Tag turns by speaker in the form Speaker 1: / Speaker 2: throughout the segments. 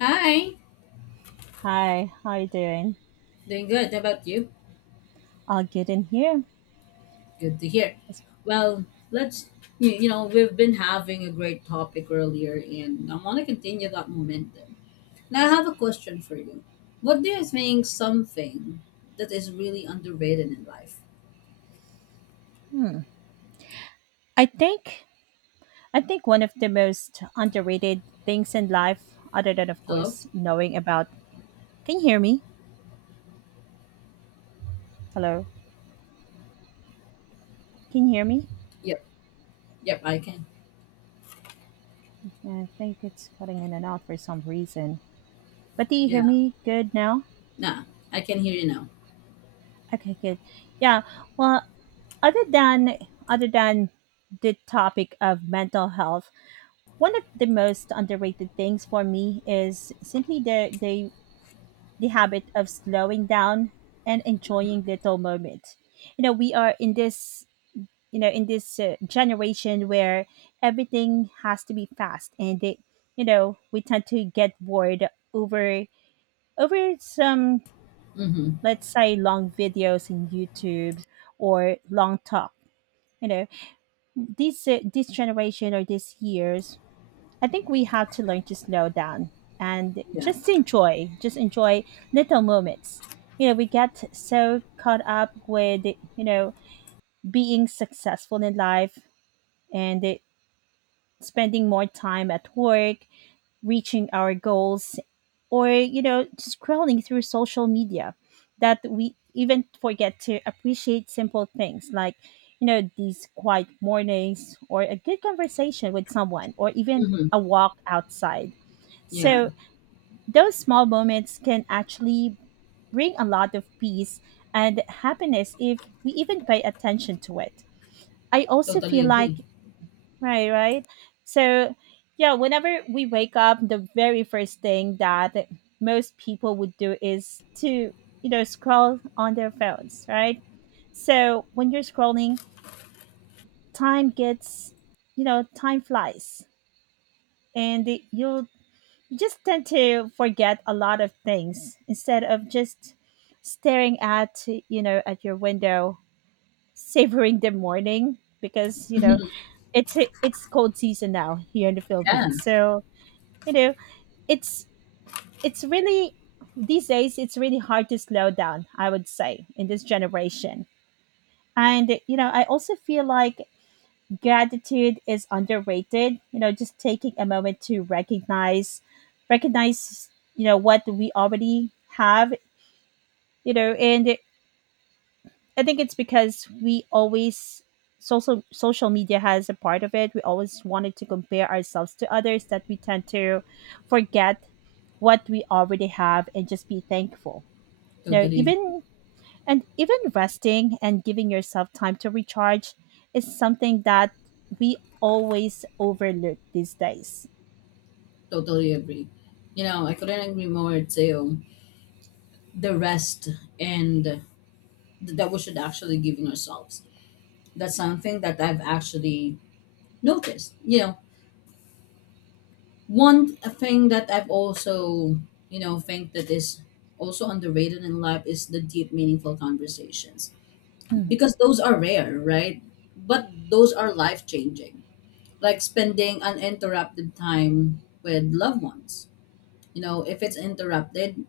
Speaker 1: Hi,
Speaker 2: Hi, how you doing?
Speaker 1: doing good. How about you?
Speaker 2: I'll get in here.
Speaker 1: Good to hear.
Speaker 2: It's-
Speaker 1: Well, let's, you know, We've been having a great topic earlier, and I want to continue that momentum. Now, I have a question for you. What do you think something that is really underrated in life?
Speaker 2: Hmm. I think I think one of the most underrated things in life, other than of
Speaker 1: Hello?
Speaker 2: course knowing about. Can you hear me? Hello. Can you hear me?
Speaker 1: Yep. Yep, I can.
Speaker 2: Yeah, I think it's cutting in and out for some reason. But do you hear
Speaker 1: Yeah.
Speaker 2: me good now?
Speaker 1: Nah, I can hear you now.
Speaker 2: Okay, good. Yeah. Well, other than other than the topic of mental health, one of the most underrated things for me is simply the habit of slowing down and enjoying little moments. You know, we are in this, you know, in this generation where everything has to be fast, and it, you know, we tend to get bored over some,
Speaker 1: Mm-hmm.
Speaker 2: let's say, long videos in YouTube or long talk. You know, this generation or this years, I think we have to learn to slow down and
Speaker 1: Yeah.
Speaker 2: just enjoy little moments. You know, we get so caught up with, you know, being successful in life and it, spending more time at work, reaching our goals, or, you know, scrolling through social media that we even forget to appreciate simple things like, you know, these quiet mornings or a good conversation with someone or even
Speaker 1: Mm-hmm.
Speaker 2: a walk outside,
Speaker 1: Yeah.
Speaker 2: so those small moments can actually bring a lot of peace and happiness if we even pay attention to it. I also
Speaker 1: Totally
Speaker 2: feel
Speaker 1: agree.
Speaker 2: like. Right, right. So yeah, whenever we wake up, the very first thing that most people would do is to, you know, scroll on their phones, right? So when you're scrolling, time gets, you know, time flies, and you'll just tend to forget a lot of things instead of just staring at, you know, at your window, savoring the morning, because, you know, it's cold season now here in the
Speaker 1: Yeah.
Speaker 2: Philippines. So, you know, it's it's really, these days, it's really hard to slow down, I would say, in this generation. And, you know, I also feel like gratitude is underrated, you know, just taking a moment to recognize you know what we already have, you know. And it, I think it's because we always, social media has a part of it, we always wanted to compare ourselves to others, that we tend to forget what we already have and just be thankful, you know.
Speaker 1: Totally,
Speaker 2: Even and even resting and giving yourself time to recharge is something that we always overlook these days.
Speaker 1: Totally agree. You know, I couldn't agree more too. The rest and that we should actually giving ourselves. That's something that I've actually noticed. You know, one thing that I've also, you know, think that is also underrated in life is the deep, meaningful conversations
Speaker 2: Mhm,
Speaker 1: because those are rare, right? But those are life changing. Like spending uninterrupted time with loved ones. You know, if it's interrupted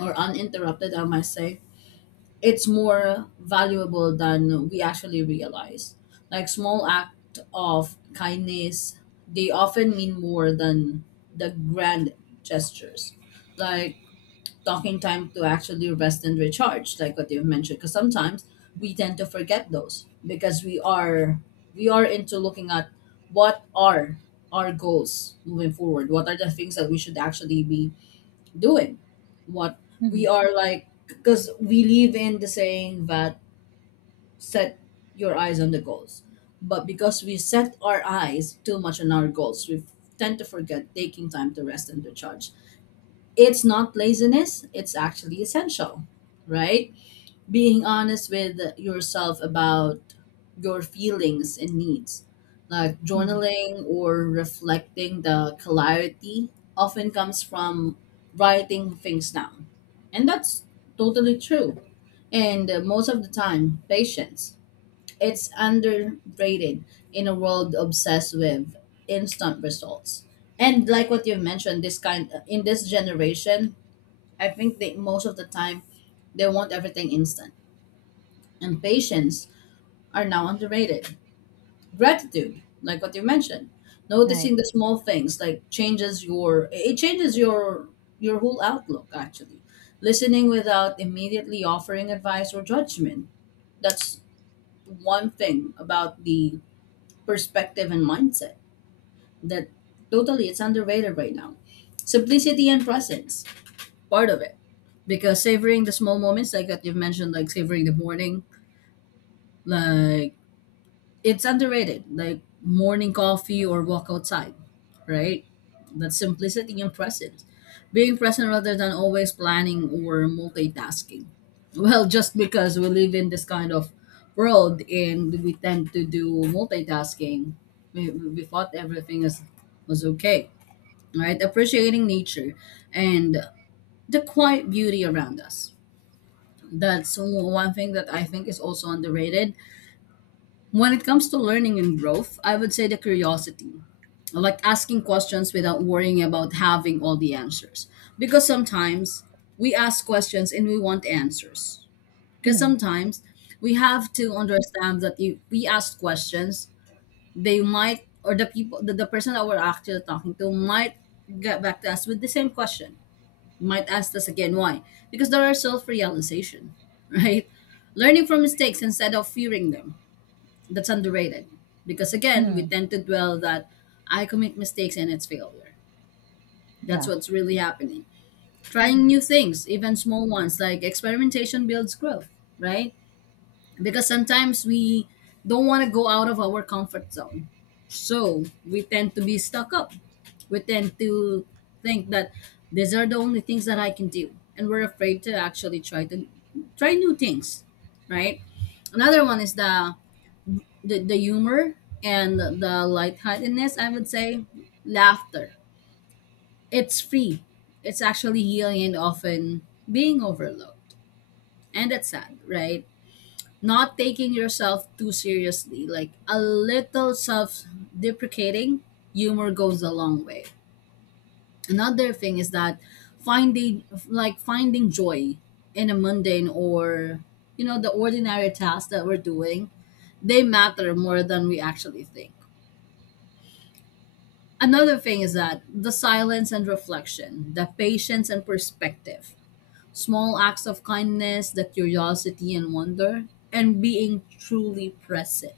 Speaker 1: or uninterrupted, I might say, it's more valuable than we actually realize. Like small act of kindness, they often mean more than the grand gestures. Like talking time to actually rest and recharge, like what you've mentioned. Because sometimes we tend to forget those because we are into looking at what are our goals moving forward. What are the things that we should actually be doing what we
Speaker 2: mhm,
Speaker 1: are like because we live in the saying that set your eyes on the goals, but because we set our eyes too much on our goals, we tend to forget taking time to rest and to charge. It's not laziness, it's actually essential, right? Being honest with yourself about your feelings and needs. Like
Speaker 2: mhm.
Speaker 1: journaling or reflecting, the clarity often comes from writing things down. And that's totally true. And most of the time, patience. It's underrated in a world obsessed with instant results. And like what you mentioned, this kind in this generation, I think they most of the time they want everything instant. And patience are now underrated. Gratitude, like what you mentioned,
Speaker 2: Right.
Speaker 1: noticing the small things like changes your it changes your whole outlook actually. Listening without immediately offering advice or judgment, that's one thing about the perspective and mindset that totally it's underrated right now. Simplicity and presence, part of it, because savoring the small moments like that you've mentioned, like savoring the morning, like it's underrated, like morning coffee or walk outside, right? That simplicity and presence. Being present rather than always planning or multitasking. Well, just because we live in this kind of world and we tend to do multitasking, we thought everything is, was okay, right? Appreciating nature and the quiet beauty around us. That's one thing that I think is also underrated when it comes to learning and growth, I would say the curiosity. I like asking questions without worrying about having all the answers. Because sometimes we ask questions and we want answers. Because
Speaker 2: Mhm,
Speaker 1: sometimes we have to understand that if we ask questions, they might, or the people, the person that we're actually talking to might get back to us with the same question, might ask us again why. Because there are self realization, right? Learning from mistakes instead of fearing them, that's underrated because again we
Speaker 2: mhm.
Speaker 1: tend to dwell that I commit mistakes and it's failure. That's
Speaker 2: Yeah.
Speaker 1: what's really happening. Trying new things, even small ones, like experimentation builds growth, right? Because sometimes we don't want to go out of our comfort zone, so we tend to be stuck up, we tend to think that these are the only things that I can do and we're afraid to actually try to try new things, right? Another one is the humor and the lightheartedness, I would say, laughter. It's free. It's actually healing and often being overlooked. And that's sad, right? Not taking yourself too seriously. Like a little self deprecating humor goes a long way. Another thing is that finding joy in a mundane or, you know, the ordinary tasks that we're doing, they matter more than we actually think. Another thing is that the silence and reflection, the patience and perspective, small acts of kindness, the curiosity and wonder, and being truly present.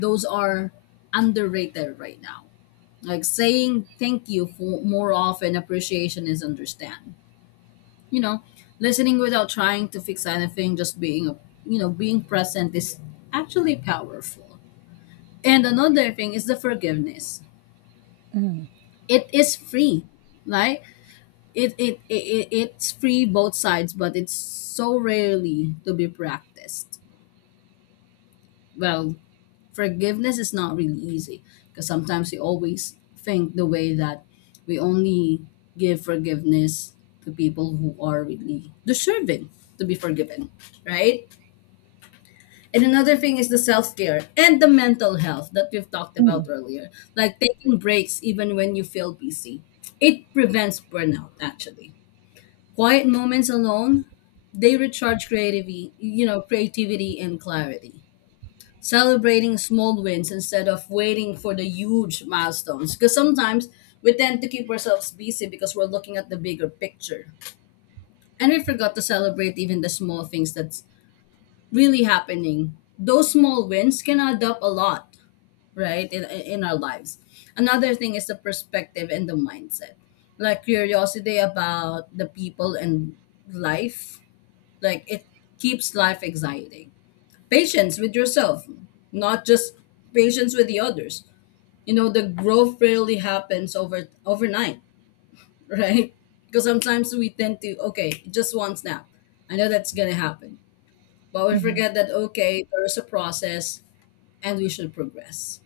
Speaker 1: Those are underrated right now. Like saying thank you for more often, appreciation is understand. You know, listening without trying to fix anything, just being, you know, being present is actually powerful. And another thing is the forgiveness.
Speaker 2: Mhm,
Speaker 1: It is free, right? It's free both sides, but it's so rarely to be practiced. Well, forgiveness is not really easy because sometimes we always think the way that we only give forgiveness to people who are really deserving to be forgiven, right? And another thing is the self care and the mental health that we've talked
Speaker 2: mhm,
Speaker 1: about earlier, like taking breaks even when you feel busy. It prevents burnout actually. Quiet moments alone, they recharge creativity, you know, creativity and clarity. Celebrating small wins instead of waiting for the huge milestones. Because sometimes we tend to keep ourselves busy because we're looking at the bigger picture. And we forgot to celebrate even the small things that's really happening. Those small wins can add up a lot, right, in our lives. Another thing is the perspective and the mindset, like curiosity about the people and life, like it keeps life exciting. Patience with yourself, not just patience with the others, you know, the growth really happens overnight. Right, because sometimes we tend to okay just one snap, I know that's gonna happen, but we
Speaker 2: mhm.
Speaker 1: forget that okay there's a process and we should progress.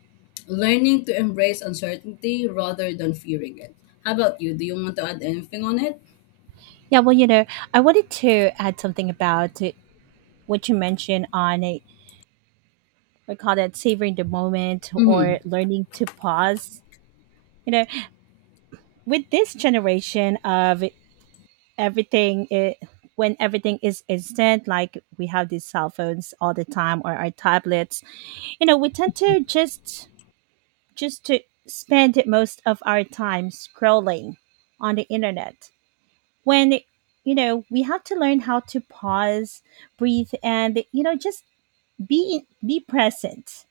Speaker 1: Learning to embrace uncertainty rather than fearing it. How about you, do you want to add anything on it?
Speaker 2: Yeah. Well, you know, I wanted to add something about, what you mentioned on a, we call that, savoring the moment
Speaker 1: Mm-hmm.
Speaker 2: or learning to pause. You know, with this generation of everything, it, when everything is instant, like we have these cell phones all the time or our tablets, you know, we tend to just to spend most of our time scrolling on the internet. When, you know, we have to learn how to pause, breathe, and, you know, just be present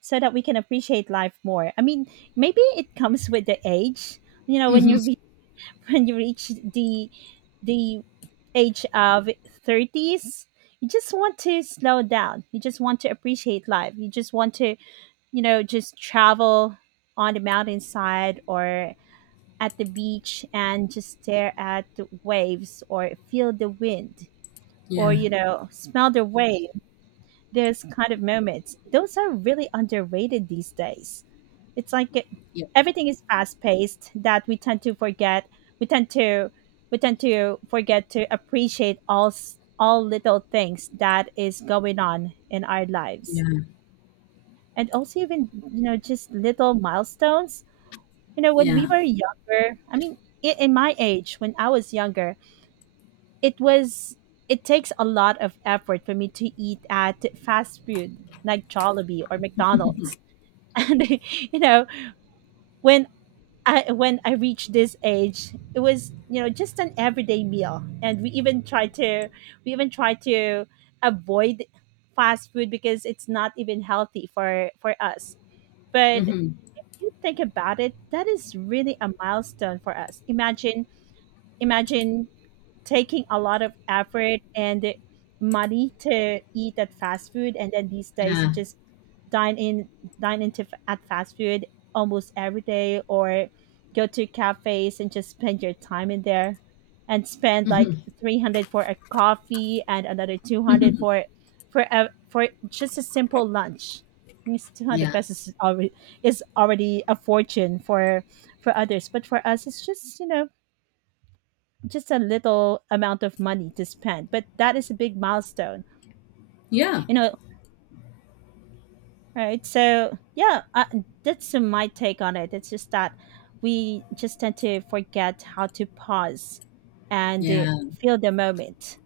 Speaker 2: so that we can appreciate life more. I mean, maybe it comes with the age, you know, when you
Speaker 1: Mm-hmm.
Speaker 2: when you reach the age of 30s. You just want to slow down, you just want to appreciate life, you just want to, you know, just travel on the mountainside or at the beach and just stare at the waves or feel the wind, or,
Speaker 1: Yeah.
Speaker 2: you know, smell the waves. Those kind of moments, those are really underrated these days. It's like
Speaker 1: Yeah.
Speaker 2: everything is fast paced that we tend to forget. We tend to we tend to forget to appreciate all all little things that is going on in our lives,
Speaker 1: Yeah.
Speaker 2: and also, even, you know, just little milestones. You know, when we
Speaker 1: Yeah.
Speaker 2: were younger, I mean, in my age, when I was younger, it was it takes a lot of effort for me to eat at fast food like Jollibee or McDonald's. And, you know, when I reached this age, it was, you know, just an everyday meal. And we even try to avoid fast food because it's not even healthy for us. But
Speaker 1: Mm-hmm.
Speaker 2: you think about it, that is really a milestone for us. Imagine, imagine taking a lot of effort and money to eat at fast food, and then these days you
Speaker 1: Yeah.
Speaker 2: just dine in dine at fast food almost every day, or go to cafes and just spend your time in there and spend like
Speaker 1: Mm-hmm.
Speaker 2: 300 for a coffee and another 200 for just a simple lunch. Means 200
Speaker 1: Yeah,
Speaker 2: pesos is already a fortune for others but for us it's just, you know, just a little amount of money to spend, but that is a big milestone,
Speaker 1: yeah,
Speaker 2: you know, right? So, yeah, that's my take on it. It's just that we just tend to forget how to pause and,
Speaker 1: yeah,
Speaker 2: feel the moment.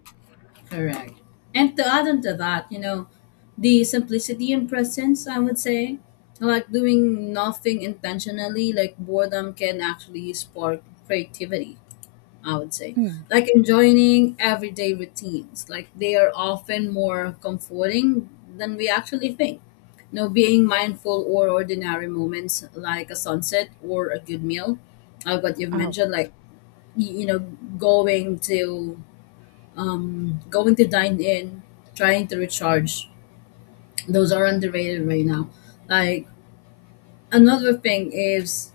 Speaker 1: correct. And to add on to that, you know, the simplicity and presence, I would say, like doing nothing intentionally, like boredom can actually spark creativity, I would say.
Speaker 2: Mm.
Speaker 1: Like enjoying everyday routines, like they are often more comforting than we actually think. You know, being mindful or ordinary moments like a sunset or a good meal, what you've
Speaker 2: Oh,
Speaker 1: mentioned, like, you know, going to going to dine in, trying to recharge. Those are underrated right now. Like another thing is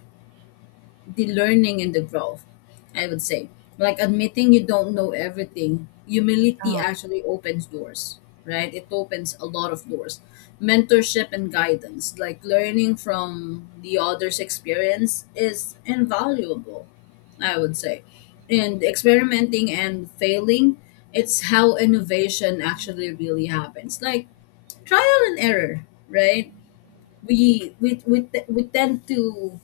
Speaker 1: the learning and the growth, I would say. Like admitting you don't know everything, humility
Speaker 2: oh,
Speaker 1: actually opens doors, right? It opens a lot of doors. Mentorship and guidance, like learning from the other's experience, is invaluable, I would say. And experimenting and failing, it's how innovation actually really happens. Like trial and error, right? We we we, te- we tend to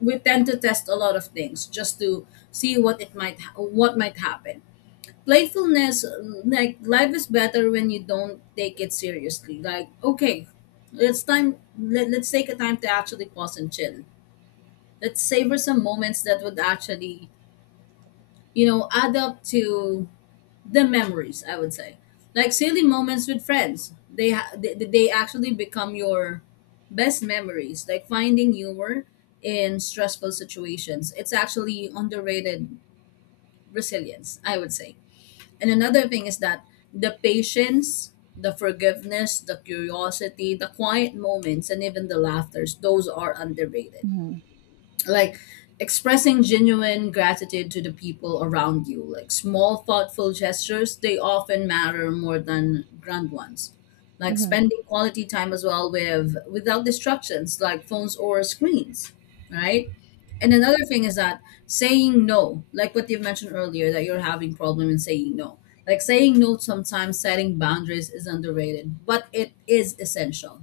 Speaker 1: we tend to test a lot of things just to see what it might what might happen. Playfulness, like life is better when you don't take it seriously, like okay it's time let's take a time to actually pause and chill. Let's savor some moments that would actually, you know, add up to the memories, I would say. Like silly moments with friends, they actually become your best memories. Like finding humor in stressful situations, it's actually underrated. Resilience, I would say. And another thing is that the patience, the forgiveness, the curiosity, the quiet moments, and even the laughters, those are underrated.
Speaker 2: mm-hmm,
Speaker 1: Like expressing genuine gratitude to the people around you, like small thoughtful gestures, they often matter more than grand ones. Like
Speaker 2: mm-hmm,
Speaker 1: spending quality time as well with without distractions like phones or screens, right? And another thing is that saying no, like what you mentioned earlier that you're having problem in saying no, like saying no sometimes setting boundaries is underrated but it is essential.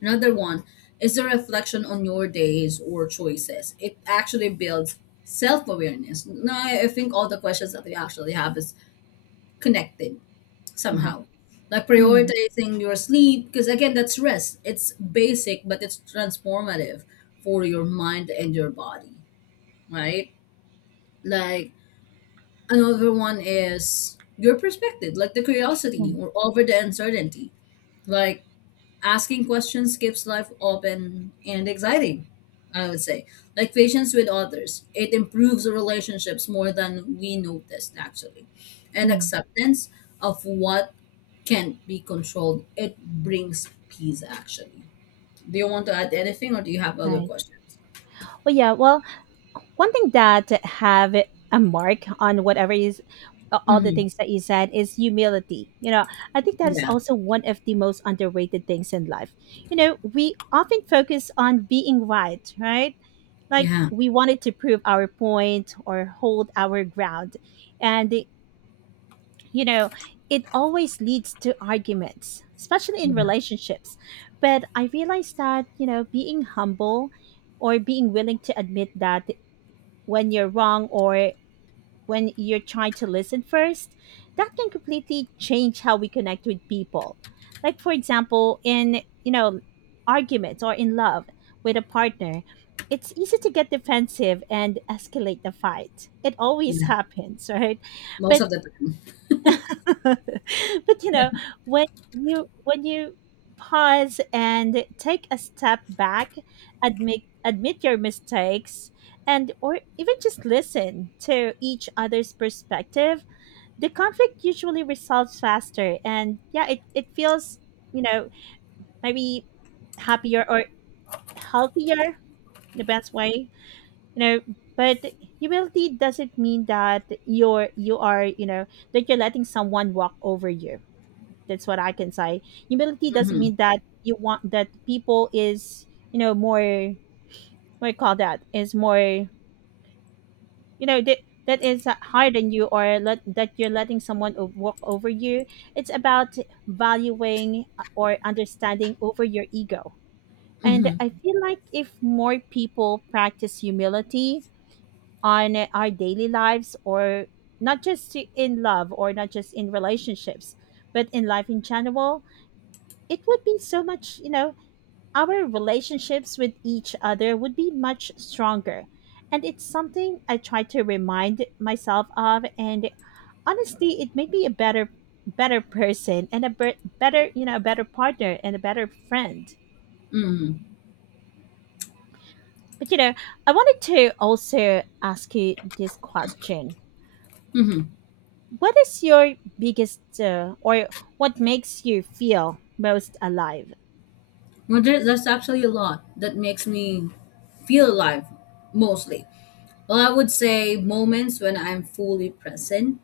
Speaker 1: Another one is a reflection on your days or choices. It actually builds self awareness. Now, I think all the questions that we actually have is connected
Speaker 2: right.
Speaker 1: somehow. Like
Speaker 2: Mm-hmm,
Speaker 1: prioritizing your sleep, because again, that's rest. It's basic, but it's transformative for your mind and your body, right? Like another one is your perspective, like the curiosity or over the uncertainty. Like asking questions keeps life open and exciting, I would say. Like patience with others, it improves relationships more than we noticed actually. And
Speaker 2: mm-hmm,
Speaker 1: acceptance of what can't be controlled, it brings peace actually. Do you want to add anything or do you have other
Speaker 2: right.
Speaker 1: questions?
Speaker 2: Well, yeah, well, one thing that have a mark on whatever is all the
Speaker 1: Mm-hmm.
Speaker 2: things that you said is humility. You know, I think that is
Speaker 1: Yeah.
Speaker 2: also one of the most underrated things in life. You know, we often focus on being right, right? Like
Speaker 1: Yeah.
Speaker 2: we wanted to prove our point or hold our ground. And, you know, it always leads to arguments, especially in
Speaker 1: Yeah.
Speaker 2: relationships. But I realized that, you know, being humble, or being willing to admit that when you're wrong, or when you're trying to listen first, that can completely change how we connect with people. Like, for example, in, you know, arguments or in love with a partner, it's easy to get defensive and escalate the fight. It always
Speaker 1: Yeah,
Speaker 2: happens, right?
Speaker 1: most
Speaker 2: But
Speaker 1: of the time.
Speaker 2: but, you know, when you pause and take a step back, admit your mistakes, and or even just listen to each other's perspective, the conflict usually resolves faster, and, yeah, it feels, you know, maybe happier or healthier, in the best way, you know. But humility doesn't mean that you are, that you're letting someone walk over you. That's what I can say. Humility doesn't
Speaker 1: Hmm.
Speaker 2: mean that you want that people is, you know, more, what do you call that, is more, you know, that is higher than you, or that you're letting someone walk over you. It's about valuing, or understanding over your ego. And
Speaker 1: Hmm.
Speaker 2: I feel like if more people practice humility on our daily lives, or not just in love, or not just in relationships, but in life in general, it would be so much, you know, our relationships with each other would be much stronger. And it's something I try to remind myself of. And honestly, it made me a better person, and a ber- better, you know, a better partner and a better friend. But, you know, I wanted to also ask you this question. What is your biggest, or what makes you feel most alive?
Speaker 1: Well, there's actually a lot that makes me feel alive, mostly. Well, I would say moments when I'm fully present,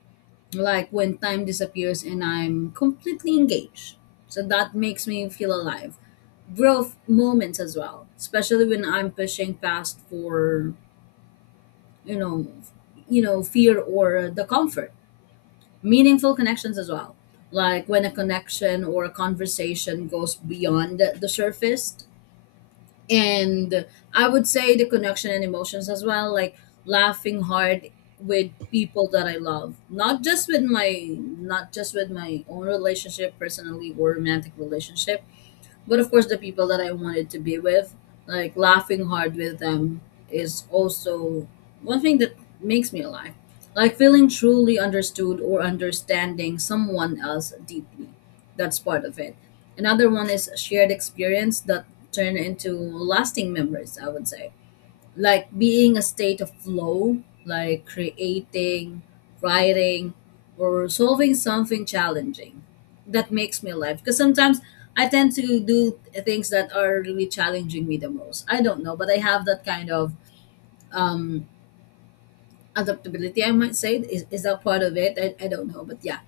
Speaker 1: like when time disappears and I'm completely engaged. So that makes me feel alive. Growth moments as well, especially when I'm pushing past for, you know, you know, fear or the comfort. Meaningful connections as well. Like when a connection or a conversation goes beyond the surface. And I would say the connection and emotions as well, like laughing hard with people that I love, not just with my own relationship, personally or romantic relationship, but of course, the people that I wanted to be with, like laughing hard with them, is also one thing that makes me alive. Like feeling truly understood or understanding someone else deeply. That's part of it. Another one is shared experience that turn into lasting memories, I would say, like being a state of flow, like creating, writing, or solving something challenging that makes me alive. Because sometimes I tend to do things that are really challenging me the most. I don't know, but I have that kind of um, adaptability, I might say. Is that part of it? I don't know, but yeah,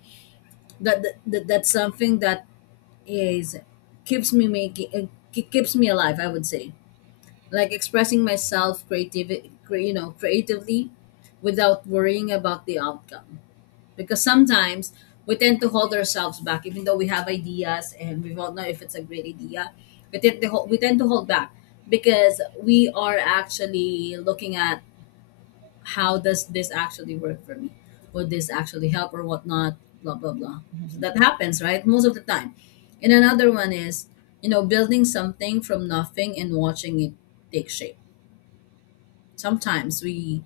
Speaker 1: that's something that is keeps me making it keeps me alive. I would say, like expressing myself creativity, creatively, without worrying about the outcome. Because sometimes we tend to hold ourselves back, even though we have ideas and we don't know if it's a great idea, we tend to hold back, because we are actually looking at how does this actually work for me, would this actually help or whatnot, blah blah blah. So that happens, right, most of the time. And another one is, you know, building something from nothing and watching it take shape. sometimes we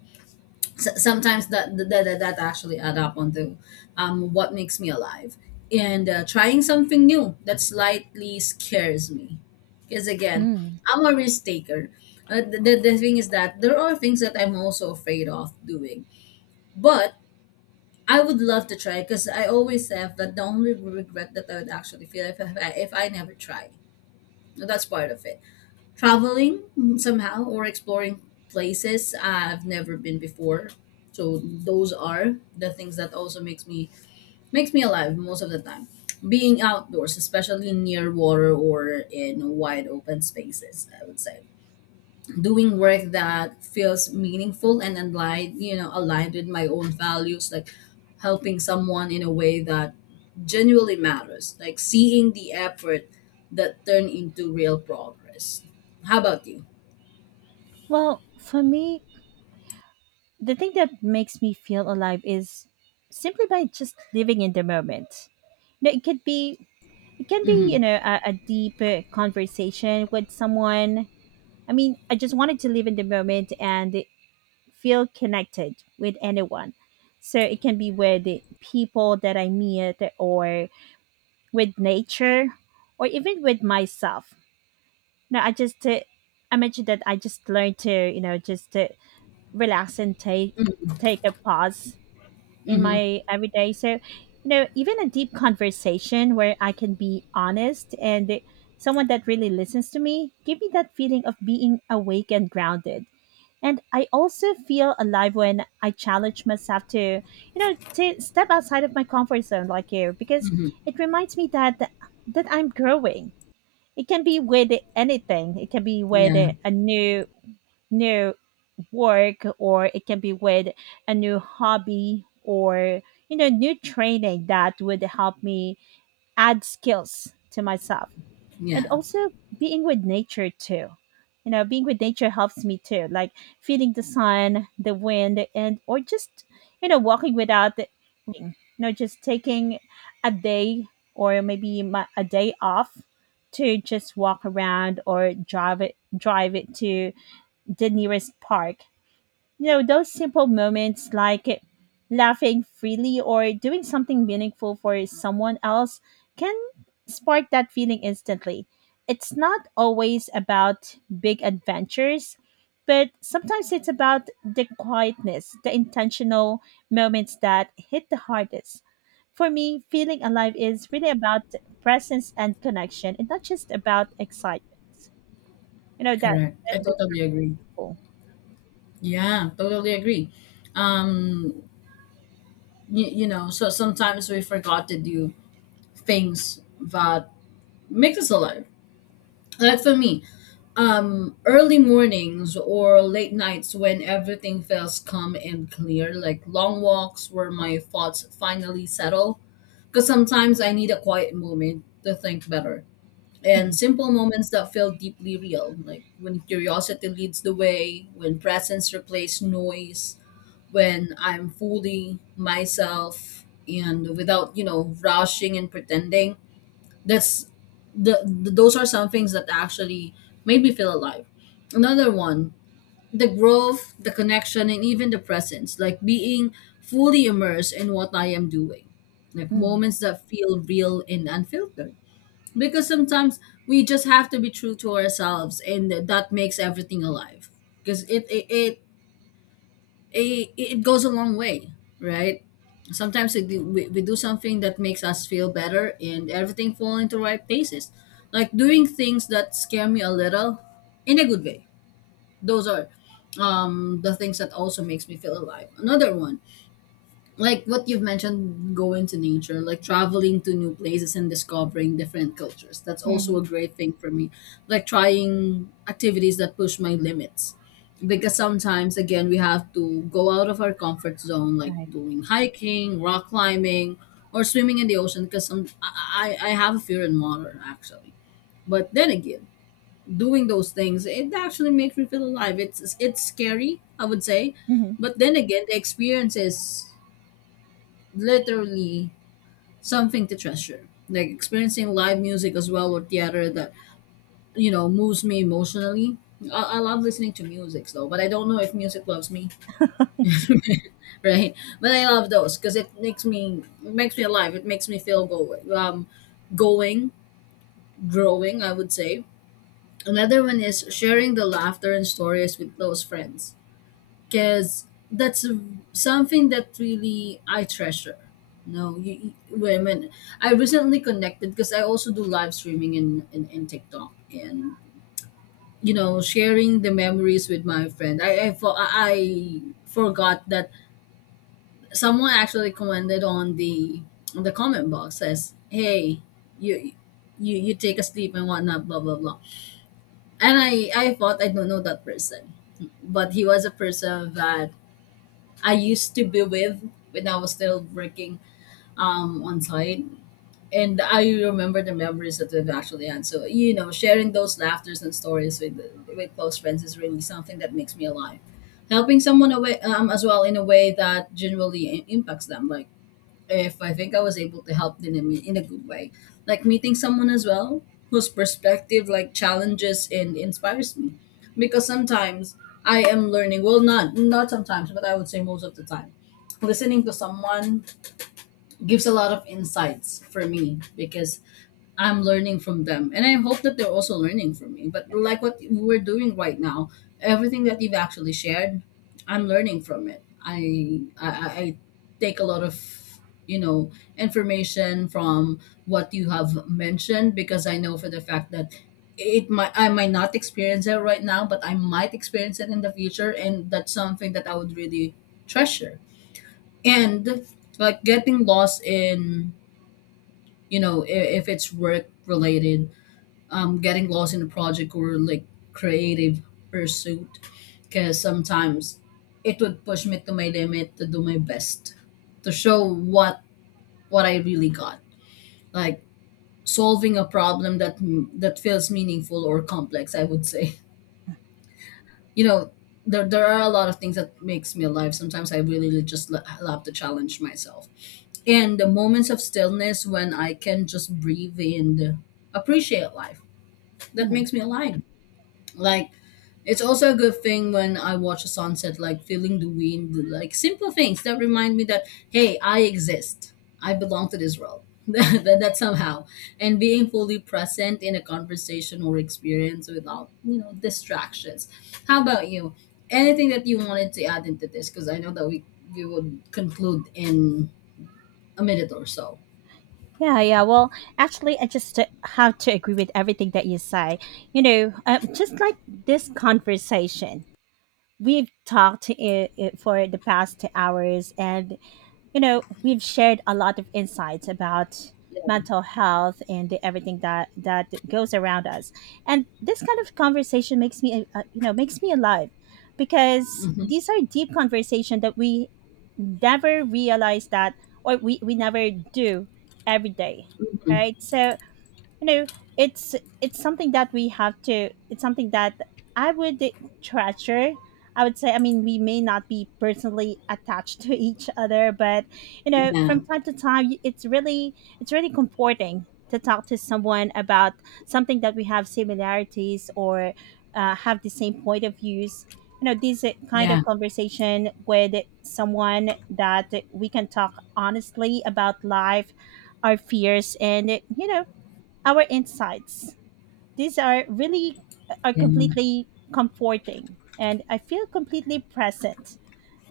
Speaker 1: Sometimes that actually add up onto what makes me alive. And trying something new that slightly scares me, because again,
Speaker 2: Mm.
Speaker 1: I'm a risk taker. The thing is that there are things that I'm also afraid of doing, but I would love to try, because I always have that, the only regret that I would actually feel if I never try. And that's part of it. Traveling, mm, somehow, or exploring places I've never been before. So those are the things that also makes me alive most of the time. Being outdoors, especially near water or in wide open spaces, I would say. Doing work that feels meaningful and aligned, you know, aligned with my own values, like helping someone in a way that genuinely matters, like seeing the effort that turn into real progress. How about you?
Speaker 2: Well, for me, the thing that makes me feel alive is simply by just living in the moment. You know, it can be, you
Speaker 1: Mhm.
Speaker 2: know, a deep conversation with someone. I mean, I just wanted to live in the moment and feel connected with anyone. So it can be with the people that I meet, or with nature, or even with myself. No, I just, I mentioned that I just learned to, you know, just relax and take,
Speaker 1: Mm,
Speaker 2: take a pause in
Speaker 1: mhm,
Speaker 2: my everyday. So, you know, even a deep conversation where I can be honest, and someone that really listens to me, give me that feeling of being awake and grounded. And I also feel alive when I challenge myself to, you know, to step outside of my comfort zone, like you, because
Speaker 1: mhm.
Speaker 2: it reminds me that I'm growing. It can be with anything. It can be with
Speaker 1: Yeah,
Speaker 2: a new work, or it can be with a new hobby, or, you know, new training that would help me add skills to myself. And
Speaker 1: yeah.
Speaker 2: also being with nature too. You know, being with nature helps me too, like feeling the sun, the wind, and, or just, you know, walking without the, you know, just taking a day, or maybe my, a day off, to just walk around or drive it to the nearest park. You know, those simple moments like laughing freely or doing something meaningful for someone else can spark that feeling instantly. It's not always about big adventures, but sometimes it's about the quietness, the intentional moments that hit the hardest. For me, feeling alive is really about presence and connection, and not just about excitement. You know, that,
Speaker 1: Correct. I
Speaker 2: that's
Speaker 1: totally
Speaker 2: really
Speaker 1: agree.
Speaker 2: meaningful.
Speaker 1: Yeah, totally agree. Um, you know, so sometimes we forgot to do things that make us alive. Like for me, early mornings or late nights when everything feels calm and clear, like long walks where my thoughts finally settle. Because sometimes I need a quiet moment to think better, and
Speaker 2: Mhm,
Speaker 1: simple moments that felt deeply real, like when curiosity leads the way, when presence replaces noise, when I'm fully myself and without, rushing and pretending. That's the those are some things that actually made me feel alive. Another one, the growth, the connection, and even the presence, like being fully immersed in what I am doing. Like
Speaker 2: mhm,
Speaker 1: moments that feel real and unfiltered, because sometimes we just have to be true to ourselves, and that makes everything alive. Because it goes a long way, right? Sometimes we do something that makes us feel better and everything fall into right places, like doing things that scare me a little in a good way. Those are the things that also makes me feel alive. Another one, like what you've mentioned, going to nature, like traveling to new places and discovering different cultures, that's also
Speaker 2: mhm.
Speaker 1: a great thing for me. Like trying activities that push my limits, because sometimes again, we have to go out of our comfort zone, like
Speaker 2: Right.
Speaker 1: doing hiking, rock climbing, or swimming in the ocean. Because some, I have a fear in water actually, but then again, doing those things, it actually makes me feel alive. It's scary, I would say,
Speaker 2: Mhm,
Speaker 1: but then again, the experience is literally something to treasure. Like experiencing live music as well, or theater that, you know, moves me emotionally. I love listening to music though, but I don't know if music loves me, right? But I love those because it makes me alive. It makes me feel going, going, growing, I would say. Another one is sharing the laughter and stories with close friends, because that's a- something that really I treasure. No, you women. I recently connected because I also do live streaming in, in TikTok, and you know, sharing the memories with my friend. I forgot that someone actually commented on the comment box, says, "Hey, you. You take a sleep and whatnot, blah blah blah." And I thought I don't know that person, but he was a person that I used to be with when I was still working on site. And I remember the memories that we've actually had. So, you know, sharing those laughters and stories with close friends is really something that makes me alive. Helping someone away, as well in a way that impacts them. Like, if I think I was able to help them in a good way. Like meeting someone as well whose perspective, like, challenges and inspires me. Because sometimes I am learning, well, not sometimes, but I would say most of the time. Listening to someone gives a lot of insights for me because I'm learning from them. And I hope that they're also learning from me. But like what we're doing right now, everything that you've actually shared, I'm learning from it. I take a lot of, you know, information from what you have mentioned, because I know for the fact that it might I might not experience it right now, but I might experience it in the future, and that's something that I would really treasure. And like getting lost in, you know, if it's work related, getting lost in a project or like creative pursuit, because sometimes it would push me to my limit to do my best, to show what I really got. Like solving a problem that feels meaningful or complex, I would say, you know, there are a lot of things that makes me alive. Sometimes I really really just love to challenge myself. And the moments of stillness when I can just breathe and appreciate life, that
Speaker 2: mhm.
Speaker 1: makes me alive. Like, it's also a good thing when I watch a sunset, like feeling the wind, like simple things that remind me that, hey, I exist. I belong to this world. That somehow. And being fully present in a conversation or experience without, you know, distractions. How about you? Anything that you wanted to add into this? Because I know that we would conclude in a minute or so.
Speaker 2: Yeah, yeah. Well, actually, I just, have to agree with everything that you say. You know, just like this conversation, we've talked for the past 2 hours, and, you know, we've shared a lot of insights about
Speaker 1: Yeah.
Speaker 2: mental health, and the, everything that goes around us. And this kind of conversation makes me, you know, makes me alive, because
Speaker 1: Hmm.
Speaker 2: these are deep conversations that we never realize that, or we, never do every day,
Speaker 1: Hmm.
Speaker 2: right? So, you know, it's it's something that we have to, it's something that I would treasure, I would say. I mean, we may not be personally attached to each other, but, you know,
Speaker 1: Yeah. Yeah.
Speaker 2: from time to time, it's really, it's really comforting to talk to someone about something that we have similarities, or, have the same point of views. You know, this kind of conversation with someone that we can talk honestly about life, our fears, and, you know, our insights. These are really, are
Speaker 1: Yeah.
Speaker 2: completely comforting, and I feel completely present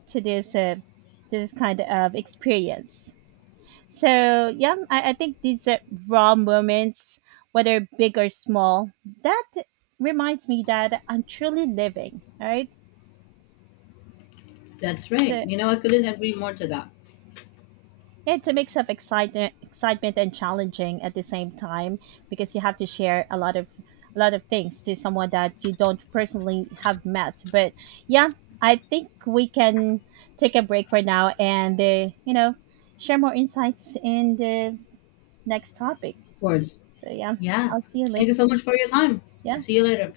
Speaker 2: to this, to this kind of experience. So, yeah, I think these, raw moments, whether big or small, that reminds me that I'm truly living. Right.
Speaker 1: That's right.
Speaker 2: So.
Speaker 1: You know, I couldn't agree more to that.
Speaker 2: Yeah, it's a mix of excitement, and challenging at the same time, because you have to share a lot of, things to someone that you don't personally have met. But, yeah, I think we can take a break for now, and, you know, share more insights in the next topic.
Speaker 1: Of course.
Speaker 2: So yeah,
Speaker 1: Yeah.
Speaker 2: I'll see you
Speaker 1: Thank
Speaker 2: later.
Speaker 1: you so much for your time.
Speaker 2: Yeah.
Speaker 1: See you later.